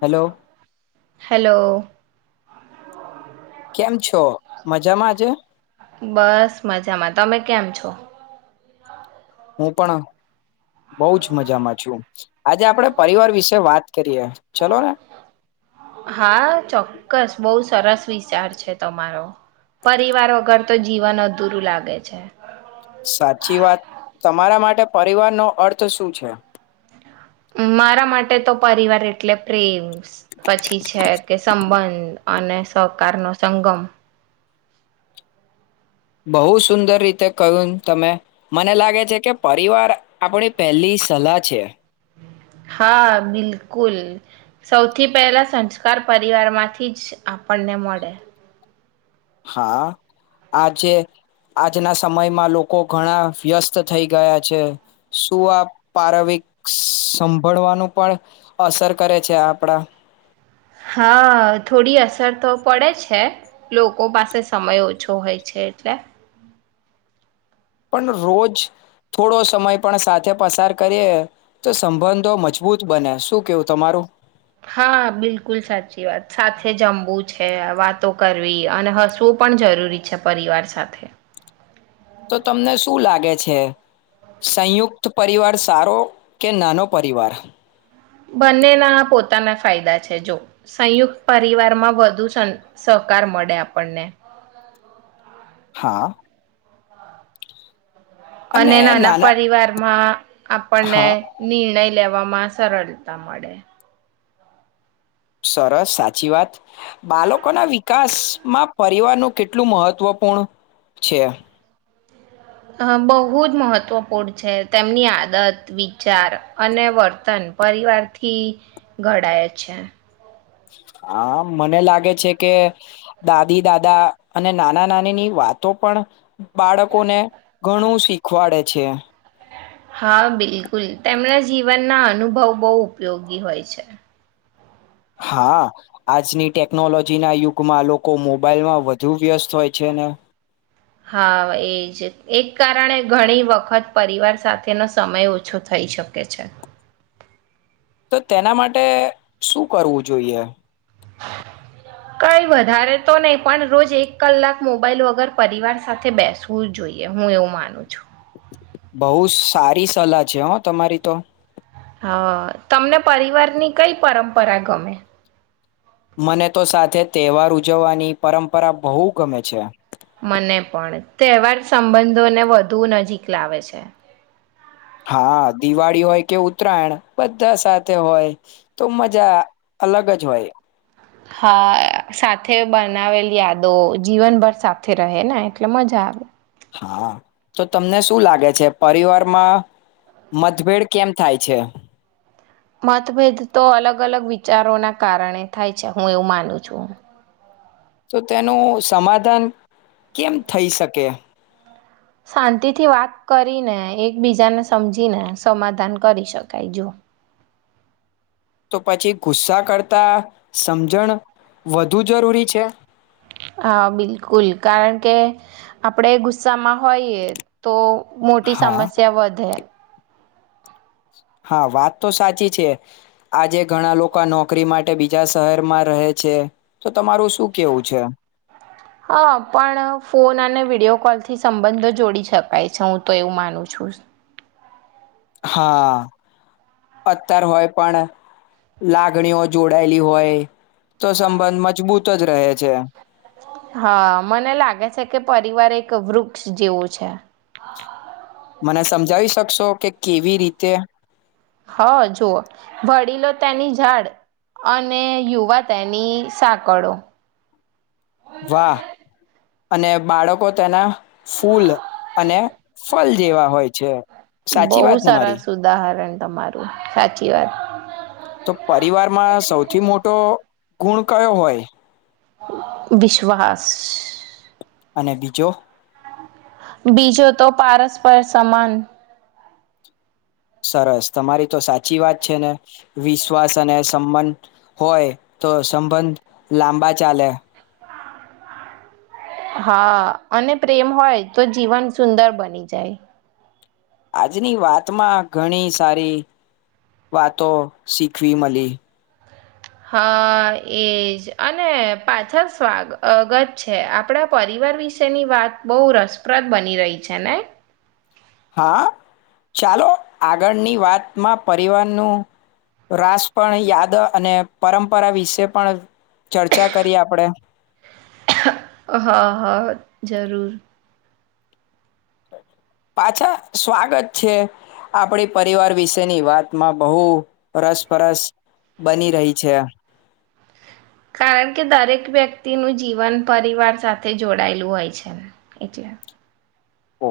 Hello. Hello. કેમ છો મજામાં આજે. બસ મજામાં તમે કેમ છો. હું પણ બહું જ મજામાં છું આજે આપડે પરિવાર વિશે વાત કરીએ ચલો ને. હા ચોક્કસ બહુ સરસ વિચાર છે તમારો પરિવાર વગર તો જીવન અધૂરું લાગે છે. સાચી વાત તમારા માટે પરિવારનો અર્થ શું છે. મારા માટે તો પરિવાર એટલે પ્રેમ પછી છે કે સંબંધ અને સહકાર નો સંગમ. બહુ સુંદર રીતે કહ્યું તમે મને લાગે છે કે પરિવાર આપણી પહેલી સલાહ છે. હા બિલકુલ સૌથી પહેલા સંસ્કાર પરિવાર માંથી જ આપણને મળે. હા આજે આજના સમયમાં લોકો ઘણા વ્યસ્ત થઈ ગયા છે શું આ પારવિક સંભળવાનું પણ અસર કરે છે આપડા હા થોડી અસર તો પડે છે લોકો પાસે સમય ઓછો હોય છે એટલે. પણ રોજ થોડો સમય પણ સાથે પસાર કરીએ તો સંબંધો મજબૂત બને શું કેવું તમારું. હા બિલકુલ સાચી વાત સાથે જમવું છે વાતો કરવી અને હસવું પણ જરૂરી છે પરિવાર સાથે. તો તમને શું લાગે છે સંયુક્ત પરિવાર સારો કે નાનો પરિવાર. બંનેના આ પોતાના ફાયદા છે જો સંયુક્ત પરિવારમાં વધુ સહકાર મળે આપણને. હા. અને નાના પરિવાર માં આપણને હા નિર્ણય લેવા વા માં સરળતા મળે. સરસ સાચી વાત બાળકોના વિકાસમાં પરિવારનું કેટલું મહત્વપૂર્ણ છે. આ બહુજ મહત્વપૂર્ણ છે તેમની આદત વિચાર અને વર્તન પરિવારથી ઘડાય છે. હા મને લાગે છે કે દાદી દાદા અને નાના નાની ની વાતો પણ બાળકોને ઘણું શીખવાડે છે. હા બિલકુલ તેમના જીવનના અનુભવ બહુ ઉપયોગી હોય છે. હા આજની ટેકનોલોજીના યુગમાં લોકો મોબાઈલમાં વધુ વ્યસ્ત હોય છે ને હા એજ એક કારણે ઘણી વખત પરિવાર સાથેનો સમય ઓછો થઈ શકે છે. તો તેના માટે શું કરવું જોઈએ. કઈ વધારે તો નહી પણ રોજ એક કલાક મોબાઈલ વગર પરિવાર સાથે બેસવું જ જોઈએ હું એવું માનું છું બહ સારી સલાહ છે હો તમારી તો હા તમને પરિવાર ની કઈ પરંપરા ગમે મને તો સાથે તહેવાર ઉજવવાની પરંપરા બહુ ગમે છે મને પણ તહેવાર સંબંધોને વધુ નજીક લાવે છે હા દિવાળી હોય કે ઉતરાયણ બધા સાથે હોય તો મજા અલગ જ હોય હા સાથે બનાવેલી યાદો જીવનભર સાથે રહે ને એટલે મજા આવે હા તો તમને શું લાગે છે પરિવારમાં મતભેડ કેમ થાય છે મતભેદ તો અલગ અલગ વિચારોના કારણે થાય છે હું એવું માનું છું તો તેનું સમાધાન કેમ થઈ શકે શાંતિથી વાત કરીને એકબીજાને સમજીને સમાધાન કરી શકાય જો તો પછી ગુસ્સા કરતા સમજણ વધુ જરૂરી છે હા બિલકુલ કારણ કે આપણેે ગુસ્સામાં હોઈએ તો મોટી હા સમસ્યા વધે હા વાત તો સાચી છે આજે ઘણા લોકો નોકરી માટે બીજા શહેરમાં રહે છે તમારું શું કેવું છે હા પણ ફોન અને વિડીયો કોલ થી સંબંધો જોડી શકાય છે હું તો એવું માનું છું હા અત્યાર હોય પણ લાગણીઓ જોડાયેલી હોય તો સંબંધ મજબૂત જ રહે છે હા મને લાગે છે કે પરિવાર એક વૃક્ષ જેવું છે મને સમજાવી શકશો કે કેવી રીતે હ જુઓ વડીલો તેની ઝાડ અને યુવા તેની સાકડો વાહ અને બાળકો તેના ફૂલ અને ફલ જેવા હોય છે સાચી બહુ વાત ને સારા મારી ઉદાહરણ છે તમારું સાચી વાત તો પરિવારમાં સૌથી મોટો ગુણ કયો હોય વિશ્વાસ અને બીજો બીજો તો પારસ્પર સમાન સરસ તમારી તો સાચી વાત છે ને વિશ્વાસ અને સંબંધ હોય તો સંબંધ લાંબા ચાલે હા અને પ્રેમ હોય તો જીવન સુંદર બની જાય આજની વાતમાં ઘણી સારી વાતો શીખવી મળી હા એજ અને પાછળ સ્વાગત છે આપણા પરિવાર વિશેની વાત બહુ રસપ્રદ બની રહી છે ને હા ચાલો આગળની વાતમાં પરિવારનું રાસ પણ યાદ અને પરંપરા વિશે પણ ચર્ચા કરીએ આપણેે હા હા જરૂર પાછા સ્વાગત છે આપડી પરિવાર વિશેની વાતમાં બહુ રસપરસ બની રહી છે કારણ કે દરેક વ્યક્તિનું જીવન પરિવાર સાથે જોડાયેલું હોય છે [unintelligible]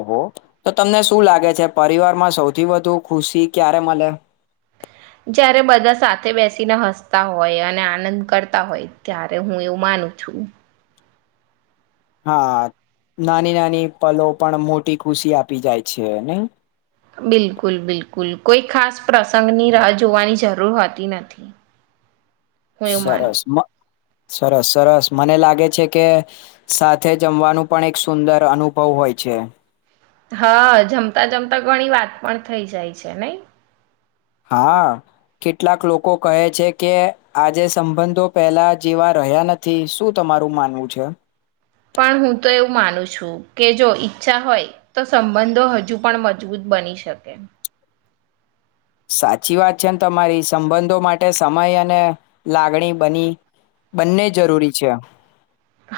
ઓહો તો તમને શું લાગે છે પરિવાર માં સૌથી વધુ ખુશી ક્યારે મલે જ્યારે બધા સાથે બેસીને હસતા હોય અને આનંદ કરતા હોય ત્યારે હું એવું માનું છું હા નાની નાની પલો પણ મોટી ખુશી આપી જાય છે ને બિલકુલ બિલકુલ કોઈ ખાસ પ્રસંગની રાહ જોવાની જરૂર હોતી નથી હું એવું માનું સરસ મ સરસ સરસ મને લાગે છે કે સાથે જમવાનું પણ એક સુંદર અનુભવ હોય છે. હા જમતા જમતા ઘણી વાત પણ થઈ જાય છે નહી હા કેટલાક લોકો કહે છે કે આજે સંબંધો પહેલા જેવા રહ્યા નથી શું તમારું માનવું છે. પણ હું તો એવું માનું છું કે જો ઈચ્છા હોય તો સંબંધો હજુ પણ મજબૂત બની શકે. સાચી વાત છેન તમારી સંબંધો માટે સમય અને લાગણી બની બંને જરૂરી છે.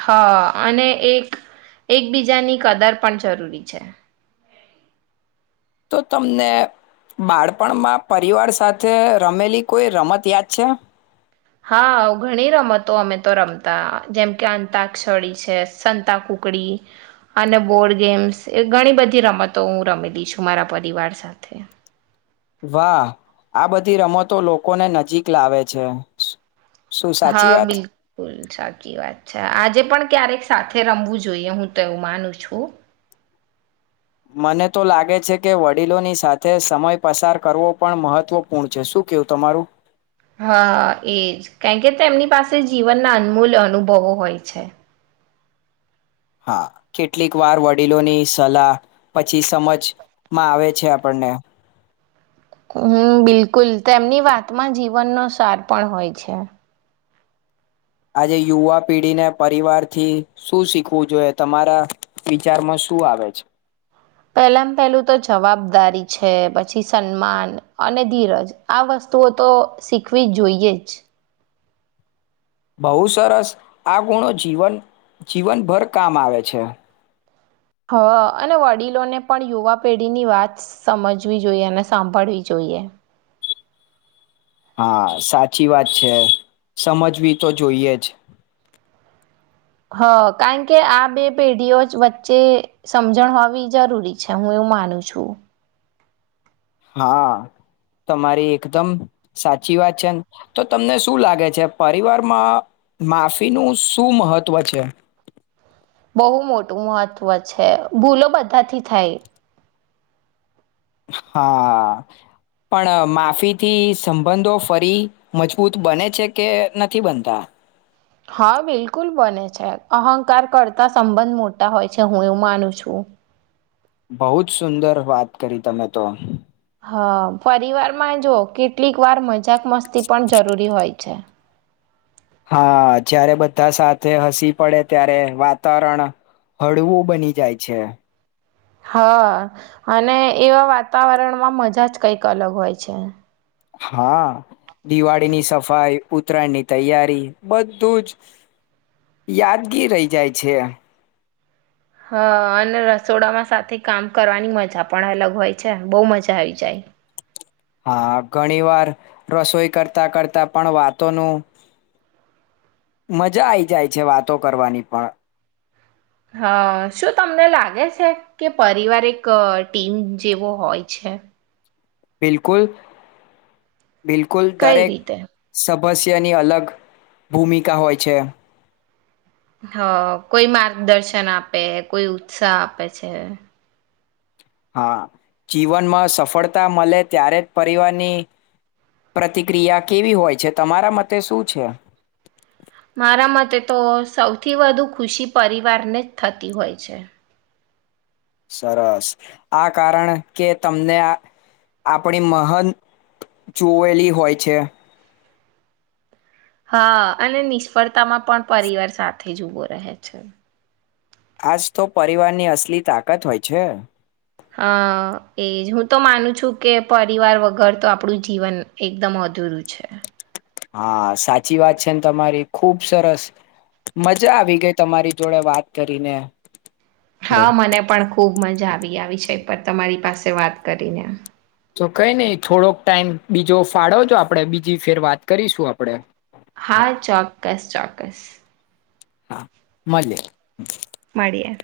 હા અને એક એકબીજાની કદર પણ જરૂરી છે. તો તમને બાળપણમાં પરિવાર સાથે રમેલી કોઈ રમત યાદ છે હા ઘણી રમતો અમે તો રમતા જેમ કે અંતાક્ષડી છે સંતા કુકડી અને બોર્ડ ગેમ્સ એ ઘણી બધી રમતો હું રમેલી છું મારા પરિવાર સાથે. વાહ આ બધી રમતો લોકોને નજીક લાવે છે. શું સાચી હા વાત બિલકુલ સાચી વાત છે આજે પણ ક્યારેક સાથે રમવું જોઈએ હું તો એવું માનું છું. મને તો લાગે છે કે વડીલોની સાથે સમય પસાર કરવો પણ મહત્વપૂર્ણ છે શું કેવું તમારું હા એજ કારણ કે તેમની પાસે જીવનના અનમૂલ અનુભવો હોય છે. હા કેટલીક વાર વડીલોની સલાહ પછી સમજમાં આવે છે આપણને હું બિલકુલ તેમની વાતમાં જીવનનો સાર પણ હોય છે આજે યુવા પેઢીને પરિવાર થી શું શીખવું જોઈએ તમારા વિચારમાં શું આવે છે. પહેલામાં પહેલું તો જવાબદારી છે પછી સન્માન અને ધીરજ આ વસ્તુઓ તો શીખવી જ જોઈએ જ બહુ સરસ આ ગુણો જીવન જીવનભર કામ આવે છે. હ અને વડીલોને પણ યુવા પેઢીની વાત સમજવી જોઈએ અને સાંભળવી જોઈએ. હા સાચી વાત છે સમજવી તો જોઈએ જ હ કારણ કે આ બે પેઢીઓ જ વચ્ચે સમજણ હોવી જરૂરી છે હું એવું માનું છું. હા તમારી એકદમ સાચી વાત છેને તો તમને શું લાગે છે પરિવારમાં માફિનું શું મહત્વ છે? બહુ મોટું મહત્વ છે ભૂલો બધાથી થાય હા પણ માફીથી સંબંધો ફરી મજબૂત બને છે કે નથી બનતા હા બિલકુલ બને છે અહંકાર કરતા સંબંધ મોટા હોય છે હું એવું માનું છું. બહુ જ સુંદર વાત કરી તમે તો હ પરિવાર માં જો કેટલીક વાર મજાક મસ્તી પણ જરૂરી હોય છે. હા જારે બધા સાથે હસી પડે ત્યારે વાતારણ હળવું બની જાય છે. હા અને એવા વાતાવરણમાં મજા જ કઈક અલગ હોય છે. હા દિવાળીની સફાઈ ઉતરાયણ ની તૈયારી બધું જ યાદગી રહી જાય છે. હા અને રસોડામાં સાથે કામ કરવાની મજા પણ અલગ હોય છે બહુ મજા આવી જાય. હા ઘણી વાર રસોઈ કરતા કરતા પણ વાતોનું મજા આઈ જાય છે વાતો કરવાની પણ. હ શું તમને લાગે છે કે પરિવાર એક ટીમ જેવો હોય છે. બિલકુલ બિલકુલ કઈ દરેક રીતે? ભસ્યની અલગ ભૂમિકા હોય છે. હ કોઈ માર્ગદર્શન આપે કોઈ ઉત્સાહ આપે છે. હા જીવનમાં સફળતા મળે ત્યારે જ પરિવારની પ્રતિક્રિયા કેવી હોય છે તમારા મતે શું છે મારા મતે તો સૌથી વધુ ખુશી પરિવારને જ થતી હોય છે. સરસ આ કારણ કે તમને આપણી મહંત જોયલી હોય છે. હા અને નિષ્ફળતામાં પણ પરિવાર સાથે જ ઉભો રહે છે. આજ તો પરિવારની અસલી તાકાત હોય છે. હા એજ હું તો માનું છું કે પરિવાર વગર તો આપણું જીવન એકદમ અધૂરું છે. હા સાચી વાત છે ને તમારી ખુબ સરસ મજા આવી ગઈ તમારી જોડે વાત કરીને આપડે હા મને પણ ખુબ મજા આવે આવી આવી છે પર તમારી પાસે વાત કરીને તો કઈ નહીિ થોડોક ટાઈમ બીજો ફાળોજો આપડે બીજી ફેર વાત કરીશું આપડે હા ચોક્કસ ચો માકસ હા મળલે મળે